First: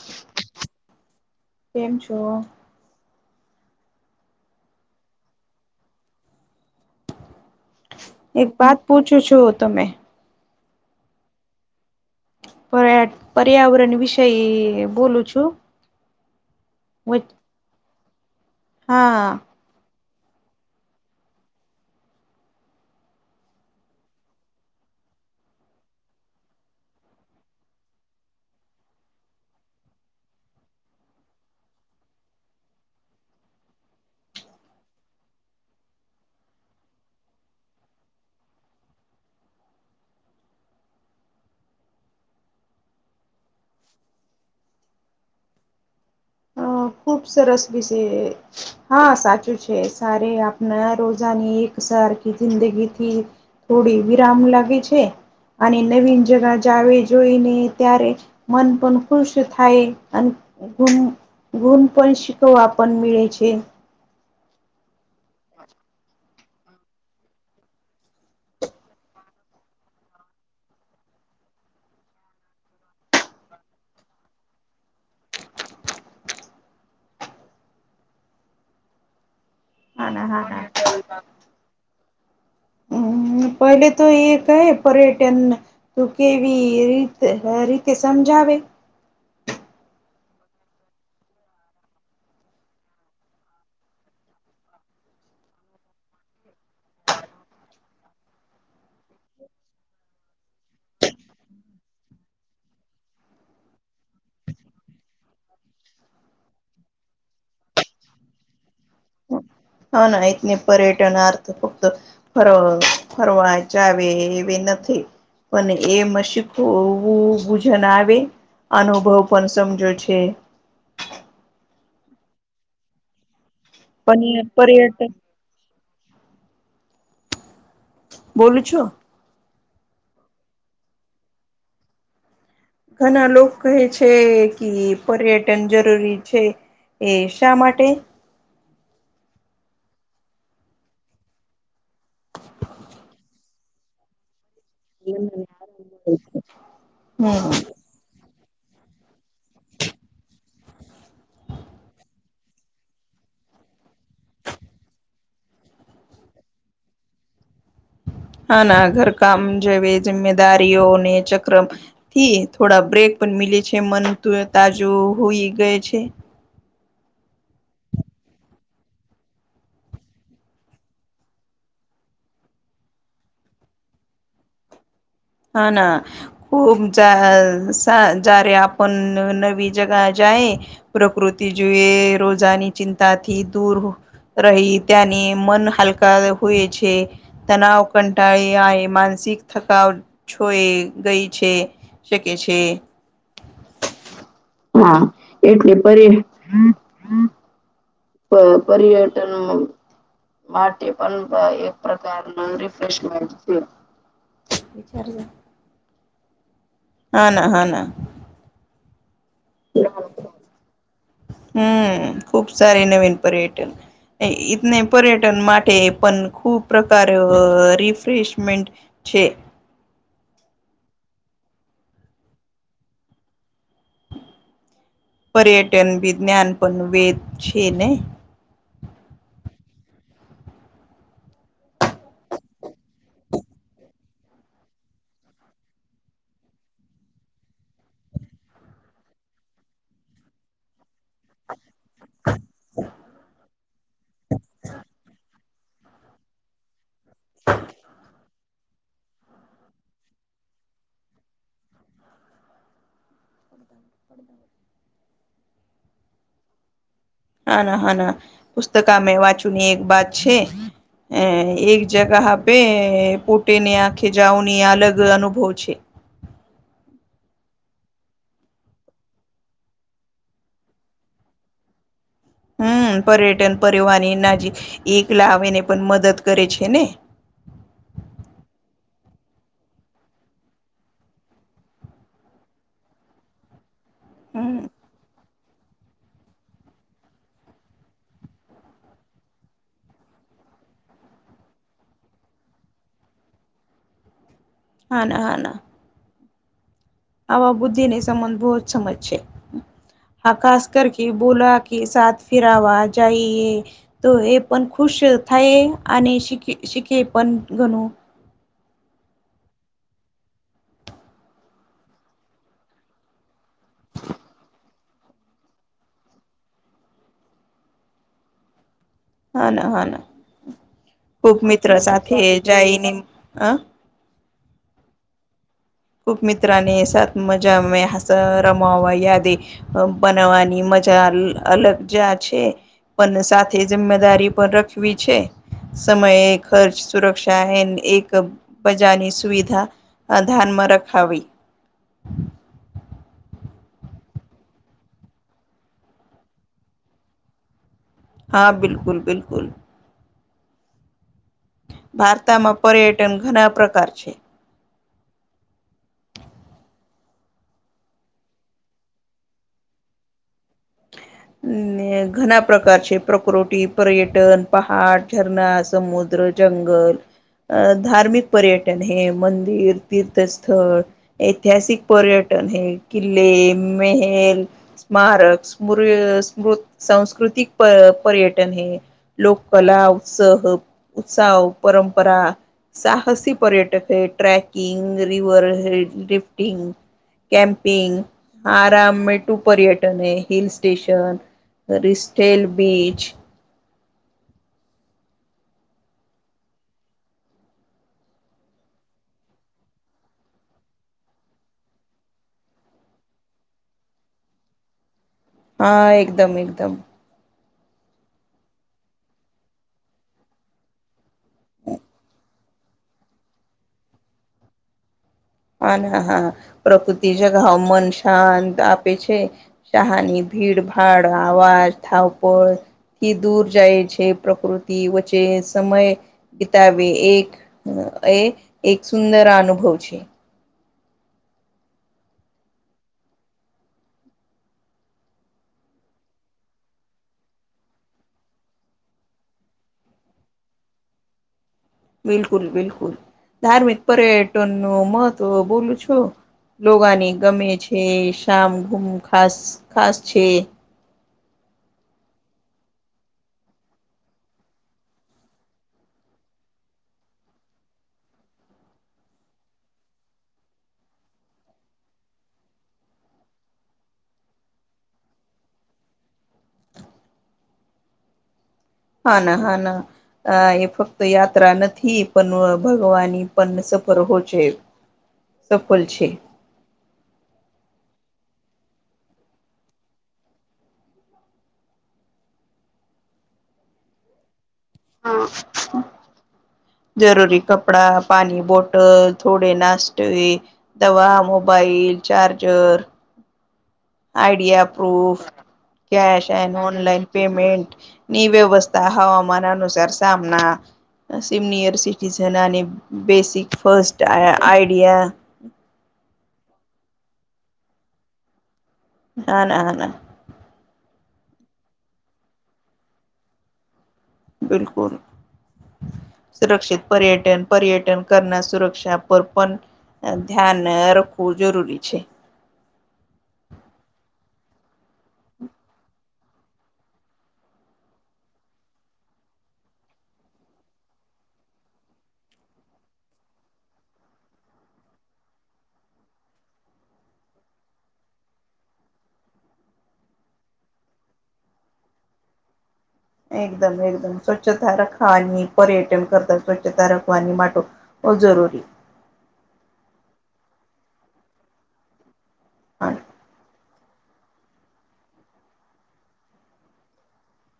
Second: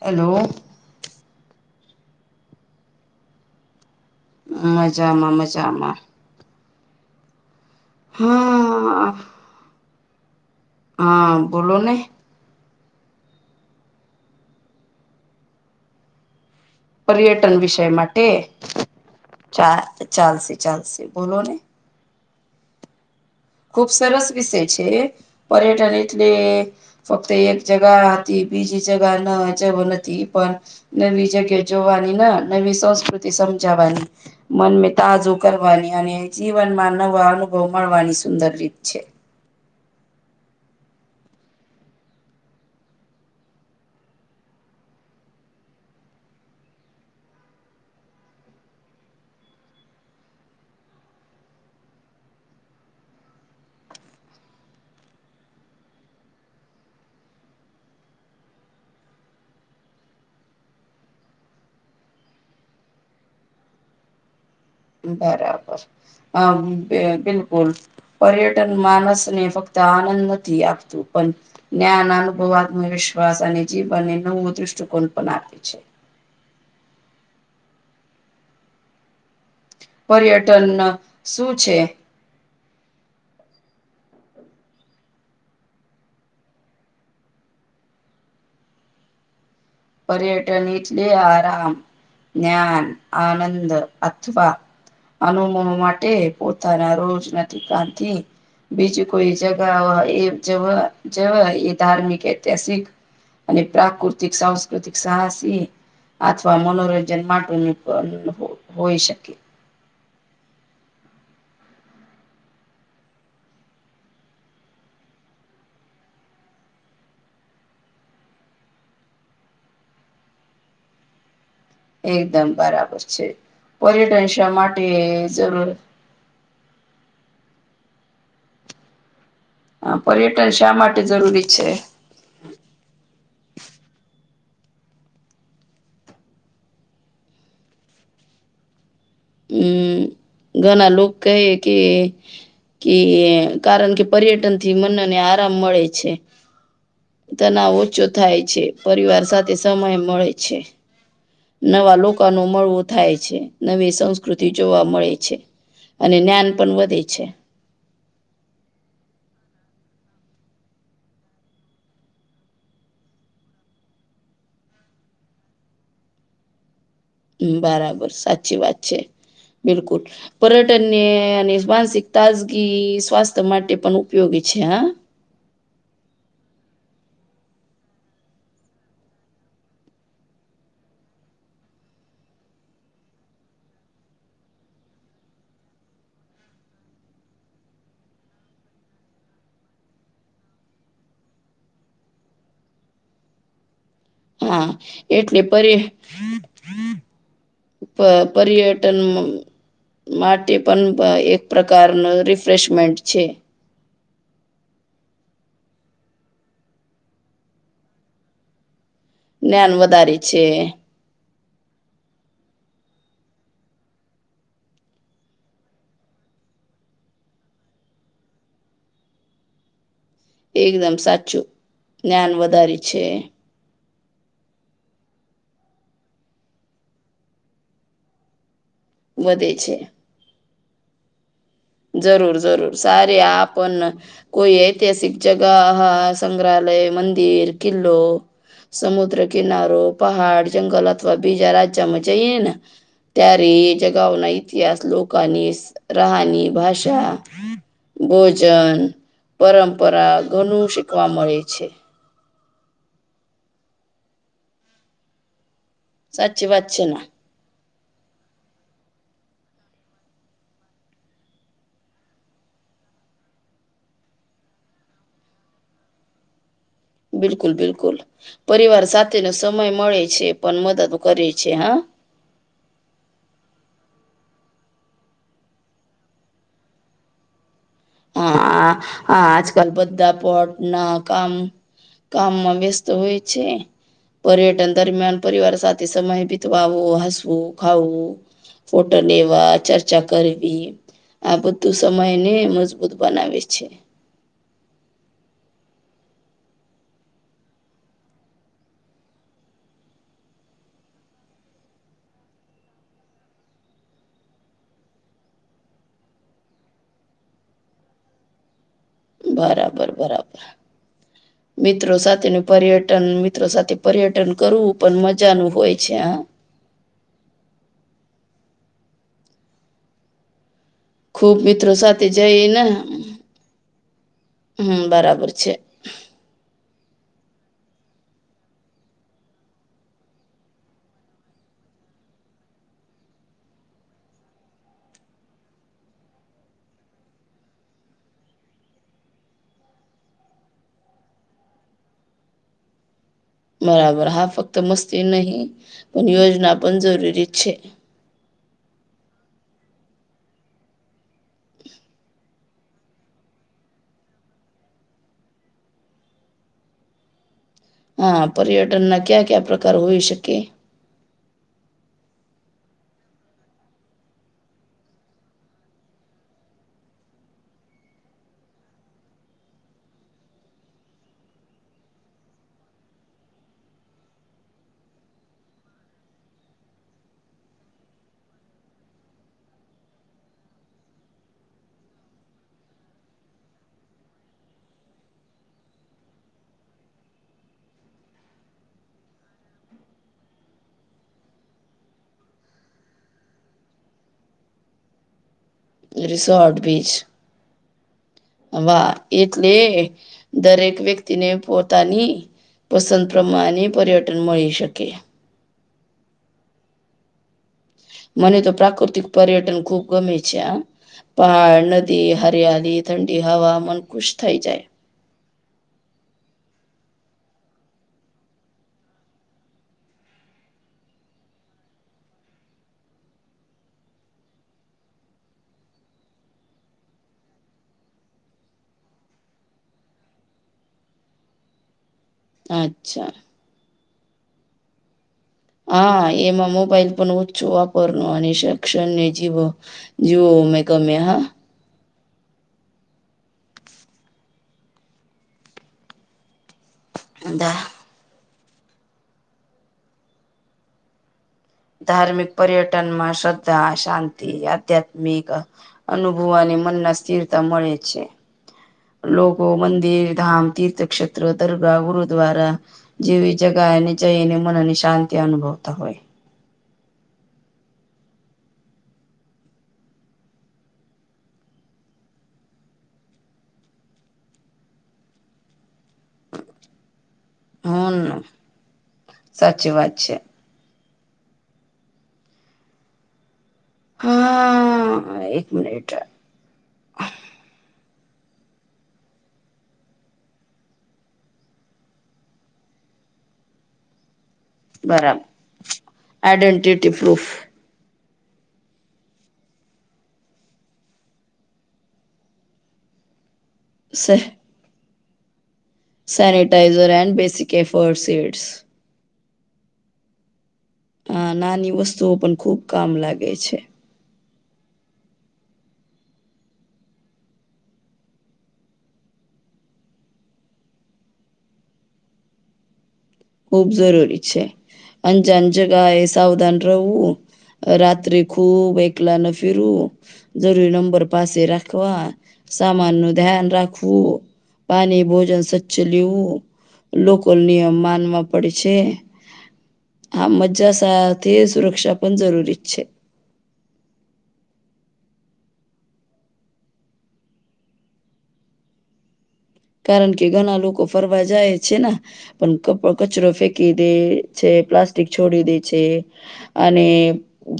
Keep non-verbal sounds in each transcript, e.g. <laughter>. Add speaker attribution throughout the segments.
Speaker 1: Hello
Speaker 2: કેમ છો
Speaker 1: મજામાં મજામાં
Speaker 2: એક વાત
Speaker 1: હા
Speaker 2: પૂછું છું તમે
Speaker 1: હા બોલો ને
Speaker 2: પર્યા પર્યાવરણ વિષય બોલું છુ.
Speaker 1: પર્યટન વિષય માટે
Speaker 2: હા
Speaker 1: ચા ચાલશે ચાલશે બોલો ને ખુબ સરસ વિષય છે, પર્યટન એટલે ફક્ત એક જગા હતી બીજી જગા ન જેવ નથી પણ નવી જગ્યા જોવાની નવી સંસ્કૃતિ સમજાવાની મન તાજુ કરવાની અને જીવનમાં નવા અનુભવ મળવાની સુંદર રીત છે.
Speaker 2: અ ખૂબ સર રસ બી છે. હા સાચું છે સારે આપના રોજાની એક સરારખી જિંદગીથી થોડી વિરામ લાગે છે. અને નવીન જગા જાવ જોઈને ત્યારે મન પણ ખુશ થાય અનેમ ગુણ પણ શિકવ પણ મેળ છે.
Speaker 1: બરાબર હ બિલકુલ પર્યટન માણસને ફક્ત આનંદ નથી આપતું પણ જ્ઞાન અનુભવ આત્મવિશ્વાસ અને જીવનને નવો દ્રષ્ટિકોણ પણ આપે છે.
Speaker 2: હા ના હા ના
Speaker 1: પર્યટન શું છે.
Speaker 2: હમ પહેલે તો એક હ પર્યટન તું કેવી રીત રીતે સમજાવે
Speaker 1: પર્યટનલે આરામ જ્ઞાન આનંદ અથવા અનુમ માટે પોતાના રોજ નથી કથી બીજું કોઈ જગા એ જવા જવા એ ધાર્મિક ઐતિહાસિક અને પ્રાકૃતિક સંસ્ પ્રાકૃતિક સાહસી અથવા મનોરંજન માટે પણ હોય શકે
Speaker 2: હા, ના એ ન પર્યટન અર્થ ફક્ત ફર ફરવા જાવ એવી નથી. પણ એ મશીખવું ગૂજન આવે અનુભવ પણ સમજો છે.
Speaker 1: એકદમ બરાબર છે પર્યટન
Speaker 2: પણ
Speaker 1: શા માટે
Speaker 2: પર્યટન
Speaker 1: જરૂર
Speaker 2: બોલું છો.
Speaker 1: હા પર્યટન શા માટે જરૂરી છે.
Speaker 2: ઘણા લોકો કહે છે કે પર્યટન જરૂરી છે. એ શા માટે
Speaker 1: હમ ઘણા લોકો કહે કે કે કારણ કે પર્યટન થી મનને આરામ મળે છે.
Speaker 2: હમ
Speaker 1: તના ઓછો થાય છે પરિવાર સાથે સમય મળે છે. નવા લોકો નો મળવો થાય છે, નવી સં સંસ્કૃતિ જોવા મળે છે અને જ્ઞાન પણ વધે છે.
Speaker 2: હ ના ઘરકામ જેવી જિમ્મેદારીઓને ચક્ર થી થોડા બ્રેક પણ મીલે છે મન તાજું હોઈ ગય છે.
Speaker 1: હ બરાબર સાચી વાત છે બિલકુલ પર્યટન ને અને માનસિક તાજગી સ્વાસ્થ્ય માટે પણ ઉપયોગી છે, હા
Speaker 2: હાના <unintelligible> જ્યારે આપણ નવી જગા જાએ પ્રકૃતિ જોએ રોજાની ચિંતાથી દૂર રહી ત્યાંની મન હલકા હોય છે તનાવ કંટાળી આ માનસિક થકાવ છોય ગઈ છે શકે છે હા એટલે પર પ પર્યટન માટે પણ એક પ્રકારના રિફ્રેશમેન્ટ છે વિચારજો હા ના હા ના
Speaker 1: જ્ઞાન વધારે છે
Speaker 2: હમ ખુબ સારી નવીન પર્યટન એ ઇતને પર્યટન માટે પણ ખૂબ પ્રકાર રિફ્રેશમેન્ટ છે
Speaker 1: એકદમ સાચું જ્ઞાન વધારે છે
Speaker 2: પર્યટન વિજ્ઞાન પણ વેદ છે ને
Speaker 1: વધે છે જરૂર જરૂર સારી આપણ કોઈ ઐતિહાસિક જગહ હા સંગ્રહાલય મંદિર કિલ્લો સમુદ્ર કિનારો પહાડ જંગલ અથવા બીજા રાજ જમ જઈ ને ત્યારે એ જગાઓ ના ઇતિહાસ લોકોની રાહાની ભાષા ભોજન પરંપરા ઘણું શીખવા મળે છે
Speaker 2: <inaudible>
Speaker 1: સાચી વાત છે ના
Speaker 2: હા ના હા ના પુસ્તકમે વાંચુંની એક વાત છે એ એક જગા આપે પોટેને આંખે જાઉવની અલગ અનુભવ છે
Speaker 1: બિલકુલ બિલકુલ પરિવાર સાથેનો સમય મળે છે પણ મદદ કરે છે હા
Speaker 2: હમ પર્યટન પરિહન એ નાજી એકલા આવીને પણ મદદ કરે છે ને
Speaker 1: હા હા આજકાલ બધા પોટ ના કામ કામમાં વ્યસ્ત હોય છે
Speaker 2: હમ
Speaker 1: પર્યટન દરમિયાન પરિવાર સાથે સમય બીતવાવો હસવું ખાવું ફોટો લેવા ચર્ચા કરવી આ બધું સમય ને મસ બધું બનાવેે છે
Speaker 2: હા ના હા ના આવા બુદ્ધિને સંબંધ બહુ જ સમજ છે હા ખાસ કર કે બોલા કે સાથ ફિરવા જઈએ તો એ પણ ખુશ થાય અને શીખી શીખે પણ ઘણું
Speaker 1: બરાબર બરાબર મિત્રો સાથેનું પર્યટન ત્ર સાથે પર્યટન કરવું પણ મજાનું હોય છે હ
Speaker 2: હા ના હા ના ખુબ મિત્ર સાથે જાયને હ
Speaker 1: હમ બરાબર છે
Speaker 2: ખૂબ મિત્રાને સાત મજા મે હસ રમાવા યાદી બનાવાની મજા અલગ જા છે. પણ સાથે જિમ્મેદારી પણ રખવી છે સમયે ખર્ચ સુરક્ષા એ એક બજાની સુવિધા ધ્યાન માર્ગ ટખાવી <inaudible>
Speaker 1: બરાબર હા ફક્ત મસ્તી નહી પણ યોજના પણ જરૂરી છે
Speaker 2: હા બિલકુલ બિલકુલ. ભારતમાં પર્યટન ઘણા પ્રકાર છે.
Speaker 1: હા પર્યટન ના ક્યા ક્યા પ્રકાર હોઈ શકે.
Speaker 2: ને ઘણા પ્રકાર છે પ્રકૃતિ પર્યટન પહાડ ઝરણા સમુદ્ર જંગલ અ ધાર્મિક પર્યટન હે મંદિર તીર્થસ્થળ ઐતિહાસિક પર્યટન હે કિલ્લે મેહેલ સ્મારક સમુ <unintelligible> સા સાંસ્કૃતિક પ પર્યટન હૈ. લોક કલા ઉત્સહ ઉત્સવ પરંપરા સાહસી પર્યટક હૈ ટ્ર્રેકિંગ રીવર હૈ લિફ્ટિંગ. કેમ્પિંગ આરામ મે ટુ પર્યટન હૈ હિલ્સ સ્ટેશન રિસ્ટસ્ટેલ બીચ
Speaker 1: રિસોર્ટ બીચ. વાહ એટલે દરેક વ્યક્તિને પોતાની પસંદ પ્રમાણે પર્યટન મળી શકે.
Speaker 2: હા એકદમ એકદમ.
Speaker 1: મને તો પ્રાકૃતિક પર્યટન ખુબ ગમે છે આ પહાડ નદી હડીયાળી ઠંડી હવા મન ખુશ થઈ જાય.
Speaker 2: હા ના હા પ્રકૃતિ જગાવ મન શાંત આપે છે. શહાની ભીડભાડ આવાજ થાવપોળ થી દૂર જાય છે પ્રકૃતિ વચ્ચે સમય બિતાવે એક એ એક સુંદર અનુભવ છે.
Speaker 1: અચ્છા. હા એમાં મોબાઈલ પણ ઓછું વાપરવાની અને શૈક્ષણ્ય ને જીવો જીવો મેં ગમ્યા હા.
Speaker 2: બિલકુલ બિલકુલ ધાર્મિક પર્યટન નો મહત્વ બોલું છો. લોગને ગમે
Speaker 1: ધા
Speaker 2: છે શમ ગુમ ખાસ ખાસ છે.
Speaker 1: ધાર્મિક પર્યટન માં શ્રદ્ધા શાંતિ આધ્યાત્મિક આ અનુભવાની મન ના સ્થિરતા મળે છે. લોગો મંદિર ધામ તીર્થક્ષેત્ર દરગાહ ગુરુ દ્વારા જેવી જગા એને જઈને મનને શાંતિ અનુભવતા હોય.
Speaker 2: હા ના હા ના. આ એ ફક્ત યાત્રા નથી પણ ભગવાની પણ સફર હો છે. સફલ છે.
Speaker 1: હન સાચી વાત છે. હા એક મિનિટ <unintelligible>
Speaker 2: જરૂરી કપડા પાણી બોટલ થોડે નાસ્તવે દવા મોબાઈલ ચાર્જર આઈડિયા પ્રુફ
Speaker 1: બરાબર
Speaker 2: case and
Speaker 1: identity
Speaker 2: online
Speaker 1: proof
Speaker 2: payment. ની વ્યવસ્થા હવામાન અનુસાર સામના સિનિયર સિટીઝન ની બેસિક ફાસ્ટ આ આઈડિયા
Speaker 1: સેનિટાઈઝર એન્ડ બેઝિક એફર્ડસેષ્ઠ.
Speaker 2: હા ના હ ના.
Speaker 1: આ નાની વસ્તુઓ પણ ખુબ કામ લાગે છે.
Speaker 2: બિલકુલ. સુરક્ષિત પર્યટન પર્યટન કરના સુરક્ષા પર પણ ના ધ્યાન રાખવું જરૂરી છે.
Speaker 1: ખુબ જરૂરી છે અંજાન જગા એ સાવધાન રહેવું. રાત્રે ખૂબ એકલાના ફીરવુ. જરૂરી નંબર પાસે રાખવા સામાન નું ધ્યાન રાખવું. પાણી ભોજન સ્વચ્છ લેવું લોકો નિયમ માનવા પડી છે હા મજા સાથે સુરક્ષા પણ જરૂરી જ છે.
Speaker 2: એકદમ એકદમ સ્વચ્છતા રખવાની પર્યટન કરતા સ્વચ્છતા રાખવાની માટો. બ જરૂરી
Speaker 1: કારણ કે ઘણા લોકો ફરવા જાય છે ને પણ કચરો ફેંકી દે છે પ્લાસ્ટિક છોડી દે છે અને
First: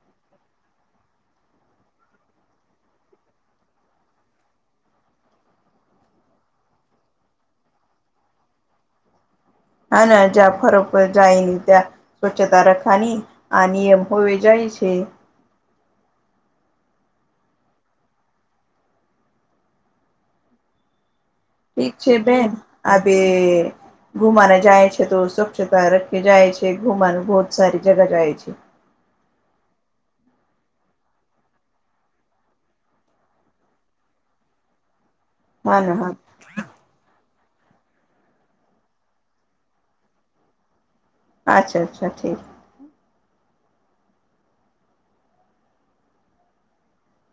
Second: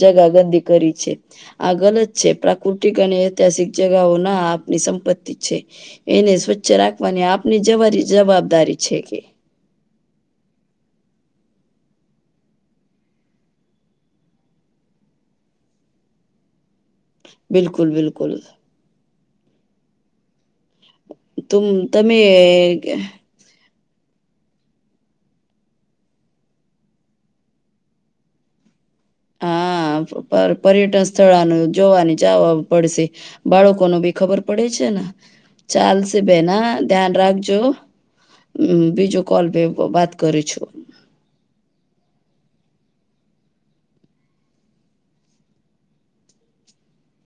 Speaker 1: જગા ગંદી કરી છે. આ ગલત છે પ્રાકૃતિક અને ઐતિહાસિક જગાઓ ના આપની સંપત્તિ છે. એને સ્વચ્છ રાખવાની આપની જરી જવાબદારી છે કે.
Speaker 2: હા ના જ્યાં ફરક જાય ન ત્યાં સ્વચ્છતા રખવાની આ નિયમ હોવે જાય છે.
Speaker 1: બિલકુલ બિલકુલ તુમ
Speaker 2: ઠીક છે
Speaker 1: તમે
Speaker 2: બેન અભે ઘુમા ના જાય છે તો સ્વચ્છતા રખે જાય છે ઘુમાનું બહુત સારી જગ જાય છે
Speaker 1: હા પર્યટન સ્થળાનું જોવાની જવા પડશે. બાળકો ન બી ખબર પડે છે ને
Speaker 2: હા ના
Speaker 1: ચાલસ
Speaker 2: હા
Speaker 1: બેેના ધ્યાન રાખજો બીજું કોલ ભ વાત કરી છો.
Speaker 2: અચ્છા અચ્છા ઠીક